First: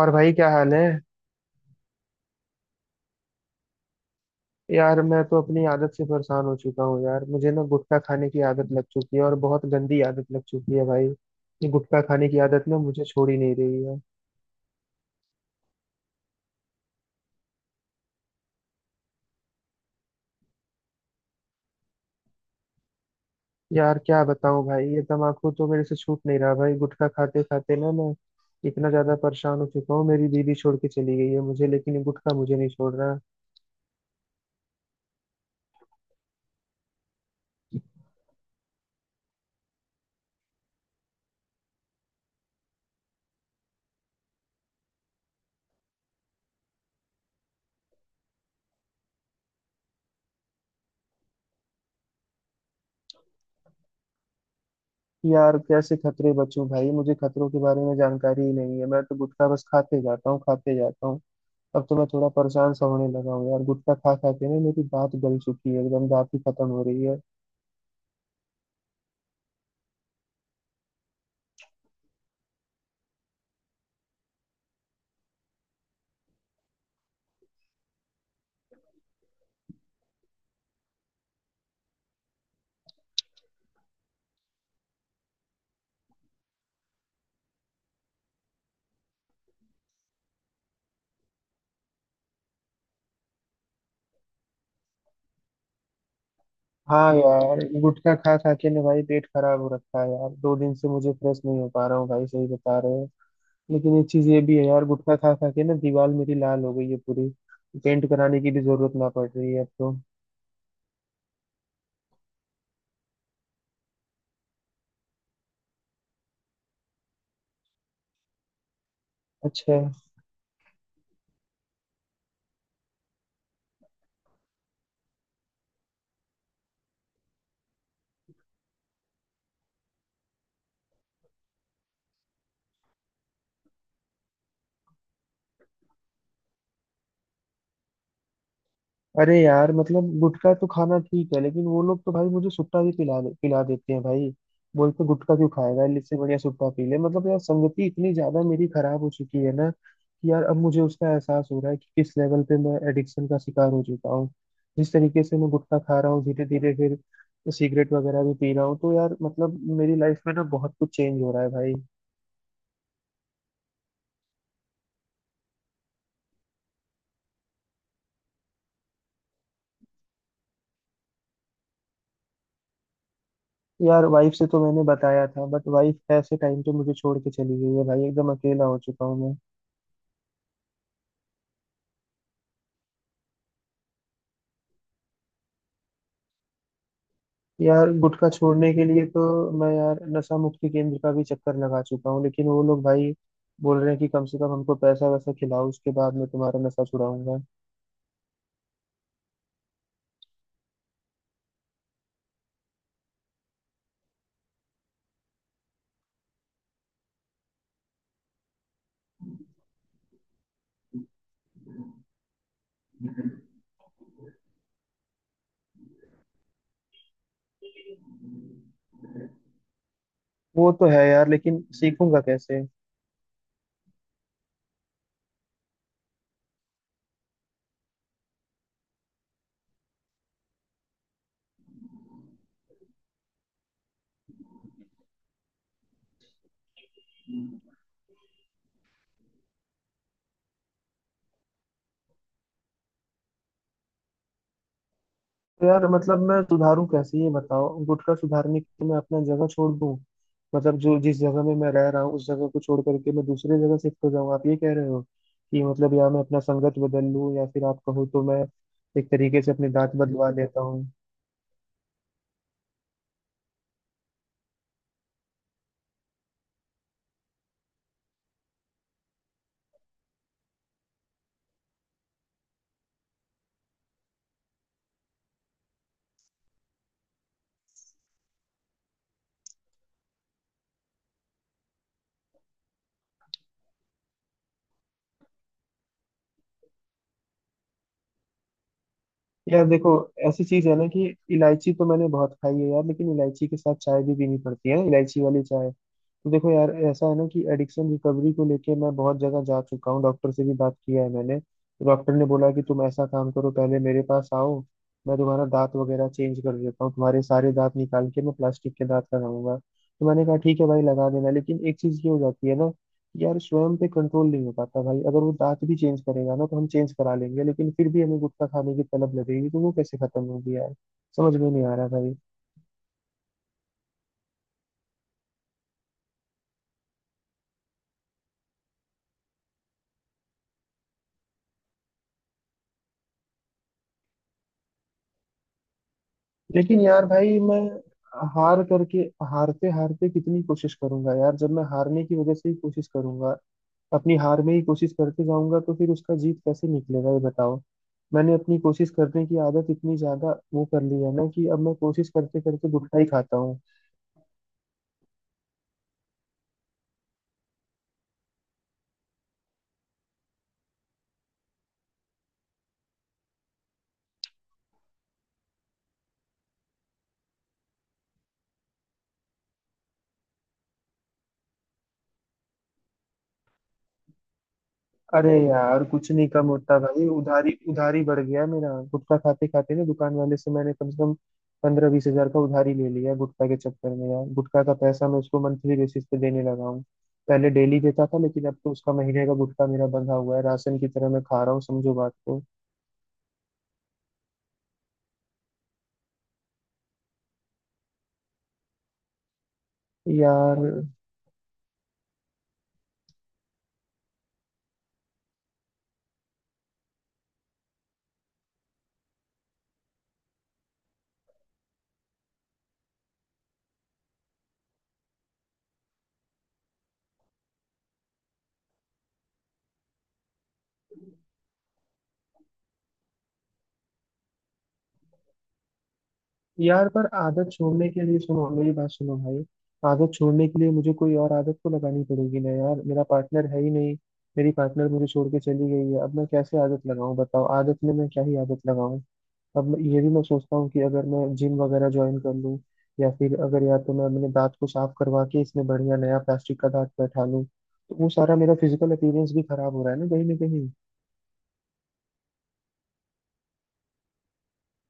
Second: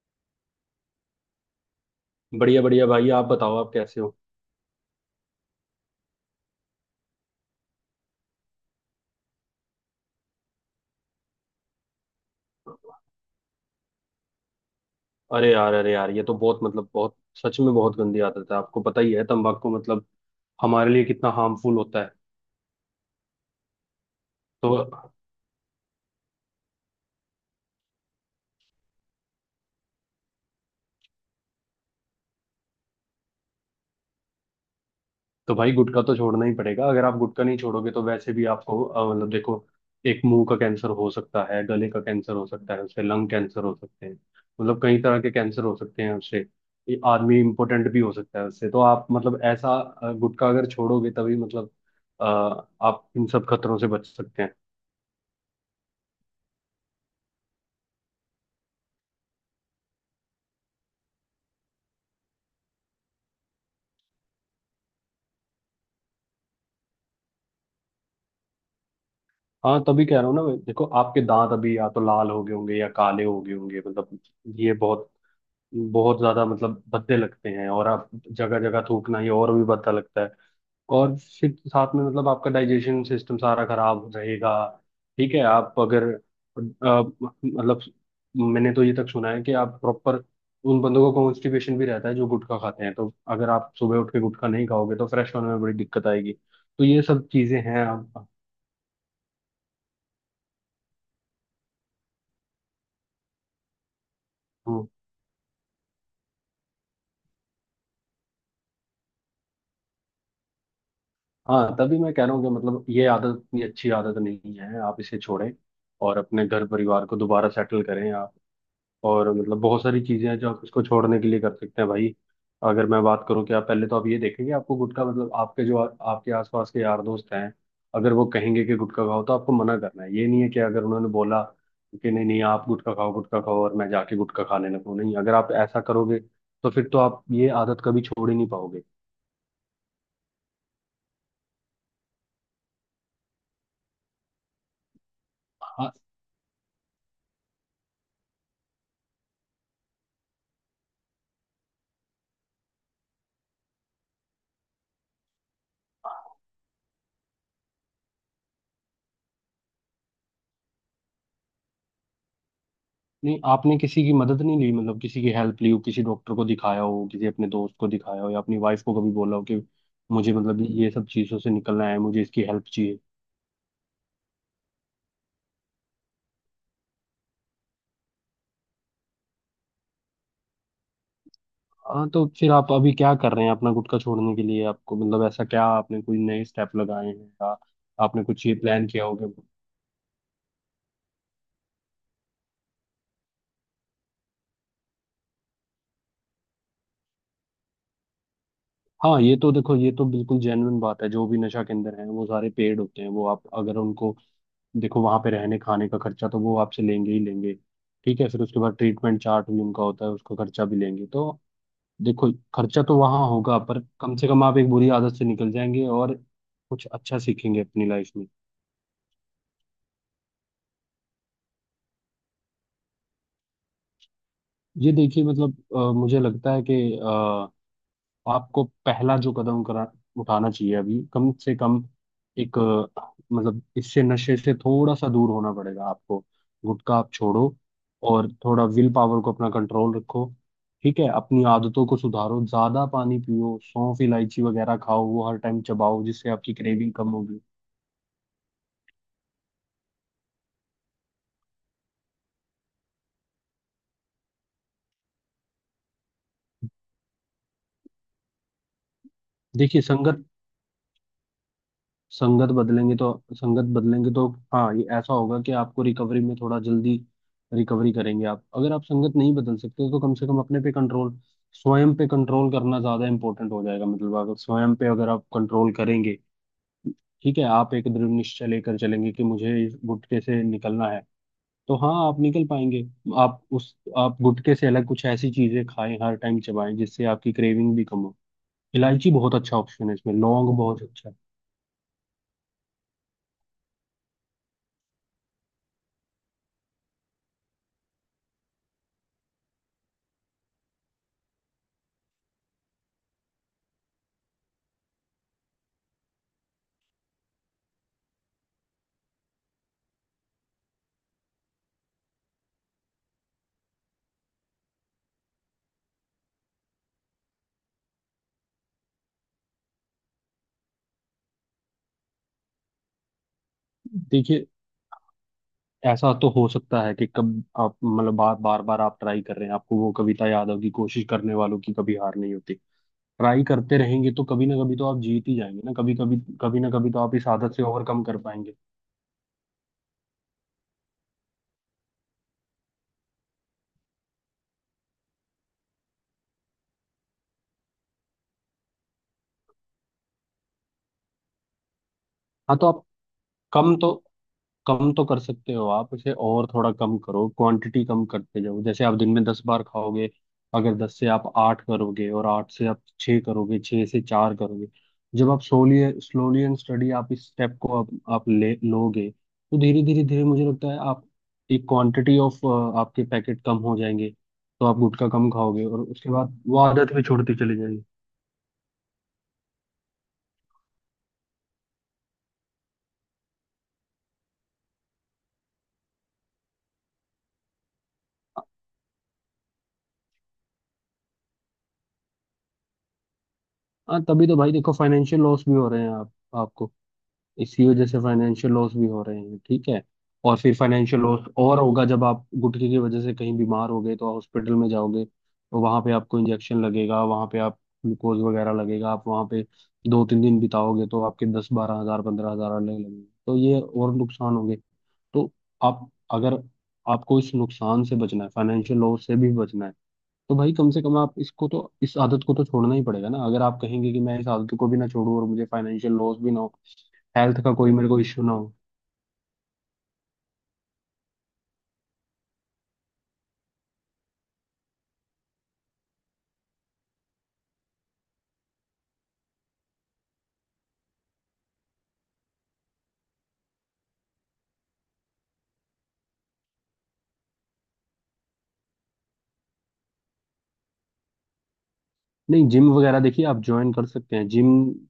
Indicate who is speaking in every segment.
Speaker 1: और भाई क्या हाल है।
Speaker 2: बढ़िया बढ़िया भाई, आप बताओ, आप कैसे हो।
Speaker 1: यार मैं तो अपनी आदत से परेशान हो चुका हूँ यार, मुझे ना गुटखा खाने की आदत लग चुकी है और बहुत गंदी आदत लग चुकी है भाई। ये गुटखा खाने की आदत ना मुझे छोड़ ही नहीं रही है।
Speaker 2: अरे यार, अरे यार, ये तो बहुत बहुत सच में बहुत गंदी आदत है। आपको पता ही है तंबाकू हमारे लिए कितना हार्मफुल होता है।
Speaker 1: यार क्या बताऊँ भाई, ये
Speaker 2: तो
Speaker 1: तम्बाकू तो मेरे से छूट नहीं रहा भाई। गुटखा खाते खाते ना मैं इतना ज्यादा परेशान हो चुका हूँ, मेरी दीदी छोड़ के चली गई है मुझे, लेकिन ये गुटखा मुझे नहीं छोड़ रहा।
Speaker 2: तो भाई गुटखा तो छोड़ना ही पड़ेगा। अगर आप गुटखा नहीं छोड़ोगे तो वैसे भी आपको देखो, एक मुंह का कैंसर हो सकता है, गले का कैंसर हो सकता है, उससे लंग कैंसर हो सकते हैं। कई तरह के कैंसर हो सकते हैं उससे। ये आदमी इम्पोर्टेंट भी हो सकता है उससे। तो आप ऐसा गुटखा अगर छोड़ोगे तभी अ, आप इन सब खतरों से बच सकते हैं।
Speaker 1: यार कैसे खतरे बचूं भाई, मुझे खतरों के बारे में जानकारी ही नहीं है। मैं तो गुटखा बस खाते जाता हूँ, खाते जाता हूँ। अब तो मैं थोड़ा परेशान सा होने लगा हूँ यार, गुटखा खा खा के ना मेरी दांत गल चुकी है, एकदम दांत ही खत्म हो रही है।
Speaker 2: हाँ, तभी कह रहा हूँ ना मैं, देखो आपके दांत अभी या तो लाल हो गए होंगे या काले हो गए होंगे। मतलब ये बहुत बहुत ज्यादा भद्दे लगते हैं, और आप जगह जगह थूकना ये और भी भद्दा लगता है। और फिर साथ में आपका डाइजेशन सिस्टम सारा खराब रहेगा। ठीक है, आप अगर मैंने तो ये तक सुना है कि आप प्रॉपर उन बंदों को कॉन्स्टिपेशन भी रहता है जो गुटखा खाते हैं। तो अगर आप सुबह उठ के गुटखा नहीं खाओगे तो फ्रेश होने में बड़ी दिक्कत आएगी। तो ये
Speaker 1: हाँ
Speaker 2: सब
Speaker 1: यार,
Speaker 2: चीजें हैं।
Speaker 1: गुटखा खा खा के ना भाई पेट खराब हो रखा है यार, दो दिन से मुझे फ्रेश नहीं हो पा रहा हूँ भाई, सही बता रहे हो। लेकिन एक चीज ये भी है यार, गुटखा खा खा के ना दीवार मेरी लाल हो गई है पूरी, पेंट कराने की भी जरूरत ना पड़ रही है अब तो।
Speaker 2: हाँ, तभी मैं कह रहा हूँ कि ये आदत इतनी अच्छी आदत नहीं है, आप इसे छोड़ें और अपने घर परिवार को दोबारा सेटल करें आप। और
Speaker 1: अच्छा।
Speaker 2: बहुत सारी चीजें हैं जो आप इसको छोड़ने के लिए कर सकते हैं भाई। अगर मैं बात करूँ कि आप, पहले तो आप ये देखें कि आपको गुटखा आपके जो आपके आसपास के यार दोस्त हैं, अगर वो कहेंगे कि गुटखा खाओ तो आपको मना करना है। ये नहीं है कि अगर उन्होंने बोला कि नहीं नहीं आप गुटखा खाओ और मैं जाके गुटखा खाने लगूँ। नहीं, अगर आप ऐसा करोगे तो फिर तो आप ये आदत कभी छोड़ ही नहीं पाओगे।
Speaker 1: अरे यार, मतलब गुटखा तो खाना ठीक है, लेकिन वो लोग तो भाई मुझे सुट्टा भी पिला देते हैं भाई। बोलते गुटखा क्यों खाएगा,
Speaker 2: हाँ।
Speaker 1: इससे बढ़िया सुट्टा पी ले। मतलब यार, संगति इतनी ज्यादा मेरी खराब हो चुकी है ना, कि यार अब मुझे उसका एहसास हो रहा है कि किस लेवल पे मैं एडिक्शन का शिकार हो चुका हूँ। जिस तरीके से मैं गुटखा खा रहा हूँ, धीरे धीरे फिर सिगरेट वगैरह भी पी रहा हूँ, तो यार मतलब मेरी लाइफ में ना बहुत कुछ चेंज हो रहा है भाई।
Speaker 2: नहीं, आपने किसी की मदद नहीं ली? किसी की हेल्प ली हो, किसी डॉक्टर को दिखाया हो, किसी अपने दोस्त को दिखाया हो, या अपनी वाइफ को कभी बोला हो कि मुझे ये सब चीज़ों से निकलना है, मुझे इसकी हेल्प चाहिए।
Speaker 1: यार वाइफ से तो मैंने बताया था, बट वाइफ ऐसे टाइम पे मुझे छोड़ के चली गई है भाई, एकदम अकेला हो चुका हूँ मैं।
Speaker 2: हाँ, तो फिर आप अभी क्या कर रहे हैं अपना गुटखा छोड़ने के लिए? आपको ऐसा क्या, आपने कोई नए स्टेप लगाए हैं या
Speaker 1: यार
Speaker 2: आपने
Speaker 1: गुटखा
Speaker 2: कुछ ये
Speaker 1: छोड़ने के
Speaker 2: प्लान
Speaker 1: लिए
Speaker 2: किया
Speaker 1: तो
Speaker 2: होगा।
Speaker 1: मैं यार नशा मुक्ति केंद्र का भी चक्कर लगा चुका हूँ, लेकिन वो लोग भाई बोल रहे हैं कि कम से कम हमको पैसा वैसा खिलाओ, उसके बाद मैं तुम्हारा नशा छुड़ाऊंगा।
Speaker 2: हाँ, ये तो देखो ये तो बिल्कुल जेन्युइन बात है। जो भी नशा केंद्र है वो सारे पेड होते हैं। वो आप अगर उनको, देखो वहां पे रहने खाने का खर्चा तो वो आपसे लेंगे ही लेंगे। ठीक है, फिर उसके बाद ट्रीटमेंट चार्ट भी उनका होता है, उसका खर्चा भी लेंगे। तो देखो खर्चा तो वहां होगा, पर कम से कम आप एक बुरी आदत से निकल जाएंगे और कुछ अच्छा सीखेंगे अपनी लाइफ में।
Speaker 1: वो तो है यार, लेकिन सीखूंगा कैसे।
Speaker 2: ये देखिए, मुझे लगता है कि आपको पहला जो कदम करा उठाना चाहिए अभी, कम से कम एक इससे नशे से थोड़ा सा दूर होना पड़ेगा आपको। गुटखा आप छोड़ो और थोड़ा विल पावर को अपना कंट्रोल रखो। ठीक है, अपनी आदतों को सुधारो, ज्यादा पानी पियो, सौंफ इलायची वगैरह खाओ, वो हर टाइम
Speaker 1: तो यार
Speaker 2: चबाओ
Speaker 1: मतलब
Speaker 2: जिससे
Speaker 1: मैं
Speaker 2: आपकी
Speaker 1: सुधारूं
Speaker 2: क्रेविंग कम
Speaker 1: कैसे ये
Speaker 2: होगी।
Speaker 1: बताओ। गुटखा सुधारने के लिए मैं अपना जगह छोड़ दूं? मतलब जो जिस जगह में मैं रह रहा हूँ उस जगह को छोड़ करके मैं दूसरे जगह शिफ्ट हो जाऊँ, आप ये कह रहे हो? कि मतलब या मैं अपना संगत बदल लूं, या फिर आप कहो तो मैं एक तरीके से अपने
Speaker 2: देखिए,
Speaker 1: दांत
Speaker 2: संगत
Speaker 1: बदलवा लेता हूँ।
Speaker 2: संगत बदलेंगे तो हाँ ये ऐसा होगा कि आपको रिकवरी में थोड़ा जल्दी रिकवरी करेंगे आप। अगर आप संगत नहीं बदल सकते तो कम से कम अपने पे कंट्रोल स्वयं पे कंट्रोल करना ज्यादा इंपॉर्टेंट हो जाएगा। अगर स्वयं पे अगर आप कंट्रोल करेंगे, ठीक है, आप एक दृढ़ निश्चय लेकर चलेंगे कि मुझे इस गुटके से निकलना है, तो हाँ आप निकल पाएंगे। आप गुटके से अलग कुछ ऐसी चीजें खाएं, हर टाइम चबाएं जिससे आपकी क्रेविंग भी कम हो। इलायची बहुत अच्छा
Speaker 1: यार
Speaker 2: ऑप्शन
Speaker 1: देखो,
Speaker 2: है, इसमें
Speaker 1: ऐसी
Speaker 2: लौंग
Speaker 1: चीज है
Speaker 2: बहुत
Speaker 1: ना कि
Speaker 2: अच्छा है।
Speaker 1: इलायची तो मैंने बहुत खाई है यार, लेकिन इलायची के साथ चाय भी पीनी पड़ती है, इलायची वाली चाय। तो देखो यार, ऐसा है ना कि एडिक्शन रिकवरी को लेके मैं बहुत जगह जा चुका हूँ, डॉक्टर से भी बात किया है मैंने। डॉक्टर ने बोला कि तुम ऐसा काम करो, पहले मेरे पास आओ, मैं तुम्हारा दांत वगैरह चेंज कर देता हूँ, तुम्हारे सारे दांत निकाल के मैं प्लास्टिक के दांत लगाऊंगा। तो मैंने कहा ठीक है भाई लगा देना, लेकिन एक चीज ये हो जाती है ना कि यार स्वयं पे कंट्रोल नहीं हो पाता भाई। अगर वो दांत भी चेंज करेगा ना तो हम चेंज करा लेंगे, लेकिन फिर भी हमें गुटखा खाने की तलब लगेगी, तो वो कैसे खत्म होगी यार? समझ में नहीं आ रहा भाई।
Speaker 2: देखिए, ऐसा तो हो सकता है कि कब आप बार बार बार आप ट्राई कर रहे हैं। आपको वो कविता याद होगी, कोशिश करने वालों की कभी हार नहीं होती। ट्राई करते रहेंगे तो कभी ना कभी तो आप जीत ही जाएंगे ना। कभी कभी कभी ना
Speaker 1: लेकिन
Speaker 2: कभी तो
Speaker 1: यार
Speaker 2: आप इस
Speaker 1: भाई,
Speaker 2: आदत
Speaker 1: मैं
Speaker 2: से ओवरकम कर पाएंगे।
Speaker 1: हार करके, हारते हारते कितनी कोशिश करूंगा यार? जब मैं हारने की वजह से ही कोशिश करूंगा, अपनी हार में ही कोशिश करते जाऊंगा, तो फिर उसका जीत कैसे निकलेगा ये बताओ। मैंने अपनी कोशिश करने की आदत इतनी ज्यादा वो कर ली है ना कि अब मैं कोशिश करते
Speaker 2: हाँ, तो
Speaker 1: करते
Speaker 2: आप
Speaker 1: गुटखा ही खाता हूँ।
Speaker 2: कम तो कम तो कर सकते हो आप इसे, और थोड़ा कम करो, क्वांटिटी कम करते जाओ। जैसे आप दिन में 10 बार खाओगे, अगर 10 से आप 8 करोगे, और 8 से आप 6 करोगे, 6 से 4 करोगे। जब आप सोली स्लोली एंड स्टडी आप इस स्टेप को आप ले लोगे तो धीरे धीरे धीरे मुझे लगता है आप एक क्वांटिटी ऑफ आपके पैकेट कम हो जाएंगे। तो आप गुटखा कम
Speaker 1: अरे
Speaker 2: खाओगे और
Speaker 1: यार
Speaker 2: उसके
Speaker 1: कुछ नहीं
Speaker 2: बाद
Speaker 1: कम
Speaker 2: वो
Speaker 1: होता
Speaker 2: आदत भी
Speaker 1: भाई,
Speaker 2: छोड़ती
Speaker 1: उधारी
Speaker 2: चली जाएगी।
Speaker 1: उधारी बढ़ गया मेरा। गुटखा खाते खाते ना दुकान वाले से मैंने कम से कम 15-20 हज़ार का उधारी ले लिया गुटखा के चक्कर में। यार गुटखा का पैसा मैं उसको मंथली बेसिस पे देने लगा हूँ, पहले डेली देता था, लेकिन अब तो उसका महीने का गुटखा मेरा बंधा हुआ है, राशन की तरह मैं खा रहा हूँ, समझो बात को।
Speaker 2: हाँ, तभी तो भाई देखो फाइनेंशियल लॉस भी हो रहे हैं। आप आपको इसी वजह से फाइनेंशियल लॉस भी हो रहे हैं, ठीक है। और फिर
Speaker 1: यार,
Speaker 2: फाइनेंशियल लॉस और होगा जब आप गुटखे की वजह से कहीं बीमार हो गए तो हॉस्पिटल में जाओगे, तो वहां पे आपको इंजेक्शन लगेगा, वहां पे आप ग्लूकोज वगैरह लगेगा। आप वहां पे 2-3 दिन बिताओगे तो आपके 10-12 हज़ार, 15 हज़ार अलग लगेंगे। तो ये और नुकसान होंगे। तो आप अगर, आपको इस नुकसान से बचना है, फाइनेंशियल लॉस से भी बचना है, तो भाई कम से कम आप इसको तो, इस आदत को तो छोड़ना ही पड़ेगा ना। अगर आप कहेंगे कि मैं इस आदत को भी ना छोड़ूं और मुझे फाइनेंशियल लॉस भी ना हो,
Speaker 1: यार पर
Speaker 2: हेल्थ
Speaker 1: आदत
Speaker 2: का कोई
Speaker 1: छोड़ने
Speaker 2: मेरे
Speaker 1: के
Speaker 2: को
Speaker 1: लिए,
Speaker 2: इश्यू ना
Speaker 1: सुनो
Speaker 2: हो।
Speaker 1: मेरी बात सुनो भाई, आदत छोड़ने के लिए मुझे कोई और आदत तो लगानी पड़ेगी ना यार। मेरा पार्टनर है ही नहीं, मेरी पार्टनर मुझे छोड़ के चली गई है, अब मैं कैसे आदत लगाऊं बताओ, आदत में मैं क्या ही आदत लगाऊं। ये भी मैं सोचता हूँ कि अगर मैं जिम वगैरह ज्वाइन कर लूँ, या फिर अगर, या तो मैं अपने दांत को साफ करवा के इसमें बढ़िया नया प्लास्टिक का दांत बैठा लूँ, तो वो सारा मेरा फिजिकल अपीयरेंस भी खराब हो रहा है ना कहीं ना कहीं।
Speaker 2: नहीं, जिम वगैरह देखिए आप ज्वाइन कर सकते हैं। जिम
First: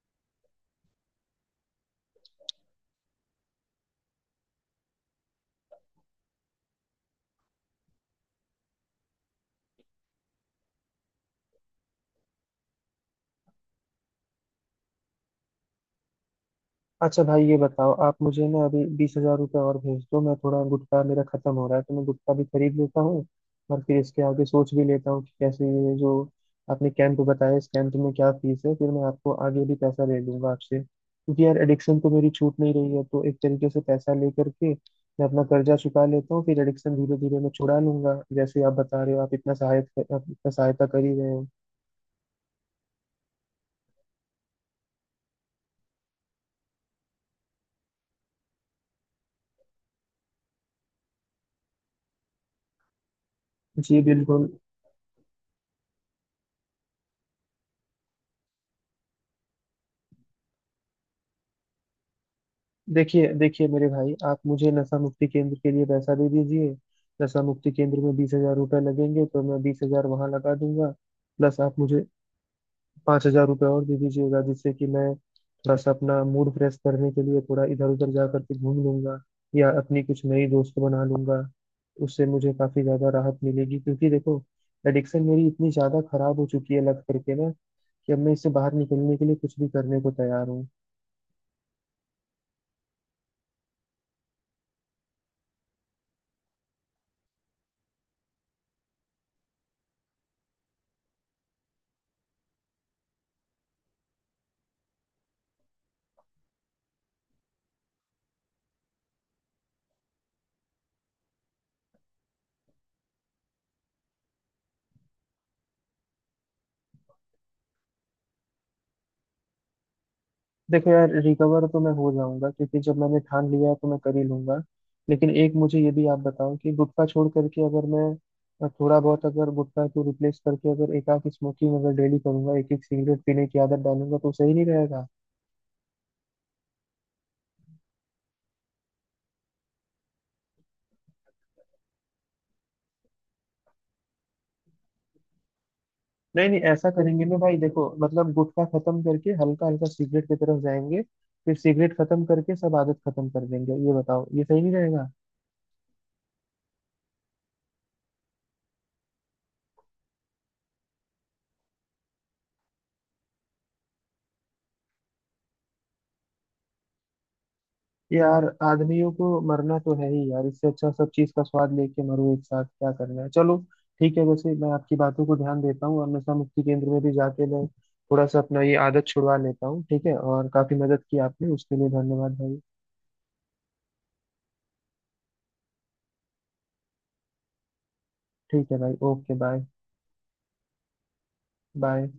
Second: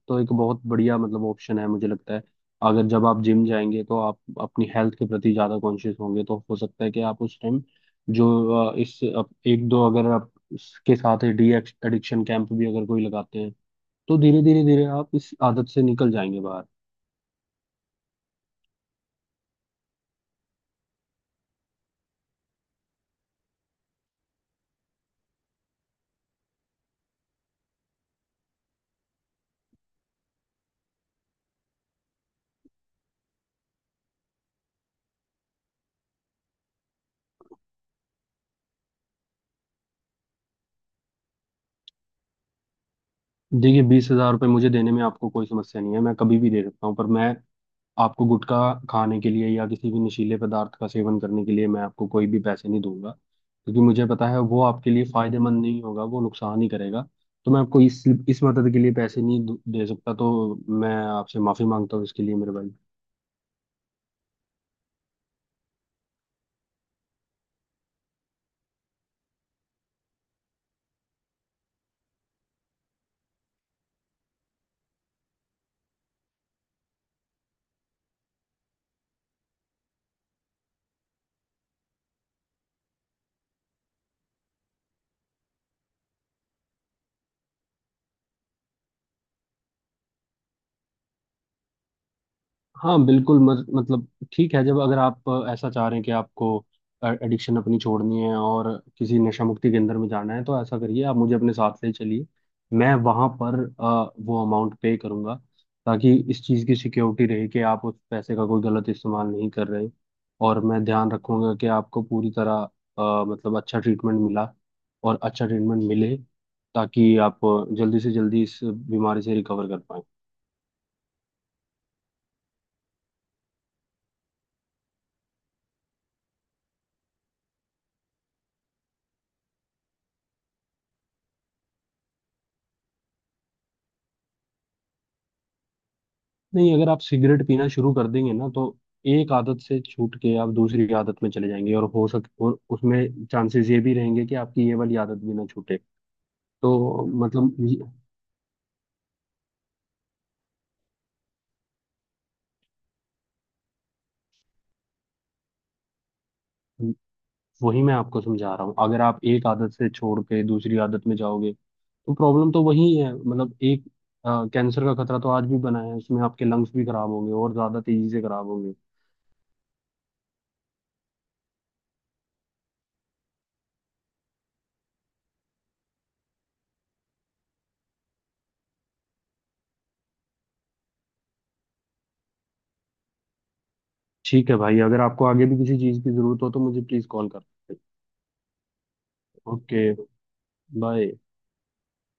Speaker 2: तो एक बहुत बढ़िया ऑप्शन है मुझे लगता है। अगर जब आप जिम जाएंगे तो आप अपनी हेल्थ के प्रति ज़्यादा कॉन्शियस होंगे, तो हो सकता है कि आप उस टाइम जो एक दो, अगर आप इसके साथ डी एडिक्शन कैंप भी अगर कोई लगाते हैं तो धीरे धीरे धीरे आप इस आदत से निकल जाएंगे बाहर।
Speaker 1: अच्छा भाई, ये बताओ, आप मुझे ना अभी 20,000 रुपये और भेज दो, मैं थोड़ा गुटखा मेरा खत्म हो रहा है तो मैं गुटखा भी खरीद लेता हूँ, और फिर इसके आगे सोच भी लेता हूँ कि कैसे, ये जो आपने कैंप बताया, इस कैंप में क्या फीस है, फिर मैं आपको आगे भी पैसा दे दूंगा आपसे, क्योंकि यार एडिक्शन तो मेरी छूट नहीं रही है, तो एक तरीके से पैसा लेकर के मैं अपना कर्जा चुका लेता हूँ, फिर एडिक्शन धीरे धीरे मैं छुड़ा लूंगा जैसे आप बता रहे हो। आप इतना सहायता, आप इतना सहायता कर ही रहे हो।
Speaker 2: देखिए, 20,000 रुपये मुझे देने में आपको कोई समस्या नहीं है, मैं कभी भी दे सकता हूँ। पर मैं आपको गुटखा खाने के लिए या किसी भी नशीले पदार्थ का सेवन करने के लिए मैं आपको कोई भी पैसे नहीं दूंगा, क्योंकि
Speaker 1: जी
Speaker 2: मुझे पता है
Speaker 1: बिल्कुल।
Speaker 2: वो आपके लिए फायदेमंद नहीं होगा, वो नुकसान ही करेगा। तो मैं आपको इस मदद के लिए पैसे नहीं दू- दे सकता, तो मैं आपसे माफी मांगता हूँ इसके लिए मेरे भाई।
Speaker 1: देखिए देखिए मेरे भाई, आप मुझे नशा मुक्ति केंद्र के लिए पैसा दे दीजिए। नशा मुक्ति केंद्र में 20,000 रुपये लगेंगे तो मैं 20,000 वहां लगा दूंगा, प्लस आप मुझे 5,000 रुपये और दे दीजिएगा, जिससे कि मैं थोड़ा सा अपना मूड फ्रेश करने के लिए थोड़ा इधर उधर जा करके घूम लूंगा, या अपनी कुछ नई दोस्त बना लूंगा। उससे मुझे काफी ज्यादा राहत मिलेगी, क्योंकि देखो एडिक्शन मेरी इतनी ज्यादा खराब हो चुकी है लग करके ना, कि अब मैं इससे बाहर निकलने के लिए कुछ भी करने को तैयार।
Speaker 2: हाँ बिल्कुल, मत, मतलब ठीक है, जब अगर आप ऐसा चाह रहे हैं कि आपको एडिक्शन अपनी छोड़नी है और किसी नशा मुक्ति केंद्र में जाना है, तो ऐसा करिए, आप मुझे अपने साथ ले चलिए। मैं वहाँ पर वो अमाउंट पे करूँगा, ताकि इस चीज़ की सिक्योरिटी रहे कि आप उस पैसे का कोई गलत इस्तेमाल नहीं कर रहे। और मैं ध्यान रखूँगा कि आपको पूरी तरह अ, मतलब अच्छा ट्रीटमेंट मिला अच्छा ट्रीटमेंट मिले, ताकि आप जल्दी से जल्दी इस बीमारी से रिकवर कर पाएँ।
Speaker 1: देखो यार, रिकवर तो मैं हो जाऊंगा क्योंकि जब मैंने ठान लिया है तो मैं कर ही लूंगा, लेकिन एक मुझे ये भी आप बताओ कि गुटखा छोड़ करके अगर मैं थोड़ा बहुत, अगर गुटखा को रिप्लेस करके अगर एक आध स्मोकिंग अगर डेली करूंगा, एक एक सिगरेट पीने की आदत डालूंगा, तो सही नहीं रहेगा?
Speaker 2: नहीं, अगर आप सिगरेट पीना शुरू कर देंगे ना तो एक आदत से छूट के आप दूसरी आदत में चले जाएंगे, और हो सक और उसमें चांसेस ये भी रहेंगे कि आपकी ये वाली आदत भी ना छूटे।
Speaker 1: नहीं नहीं, ऐसा
Speaker 2: तो
Speaker 1: करेंगे ना
Speaker 2: मतलब
Speaker 1: भाई,
Speaker 2: ये-
Speaker 1: देखो मतलब गुटखा खत्म करके हल्का हल्का सिगरेट की तरफ जाएंगे, फिर सिगरेट खत्म करके सब आदत खत्म कर देंगे, ये बताओ ये सही नहीं रहेगा?
Speaker 2: वही मैं आपको समझा रहा हूँ। अगर आप एक आदत से छोड़ के दूसरी आदत में जाओगे तो प्रॉब्लम तो वही है। एक कैंसर का खतरा तो आज भी बना है, उसमें आपके लंग्स भी खराब होंगे और ज्यादा तेजी से
Speaker 1: यार
Speaker 2: खराब होंगे।
Speaker 1: आदमियों को मरना तो है ही यार, इससे अच्छा सब चीज का स्वाद लेके मरो, एक साथ क्या करना है, चलो ठीक है। वैसे मैं आपकी बातों को ध्यान देता हूँ और नशा मुक्ति केंद्र में भी जाके मैं थोड़ा सा अपना ये आदत छुड़वा लेता हूँ। ठीक है, और काफी मदद की आपने, उसके लिए धन्यवाद भाई।
Speaker 2: ठीक है भाई, अगर आपको आगे भी किसी चीज की जरूरत हो तो मुझे प्लीज कॉल कर।
Speaker 1: ठीक है भाई, okay bye.
Speaker 2: Okay, bye.
Speaker 1: Bye.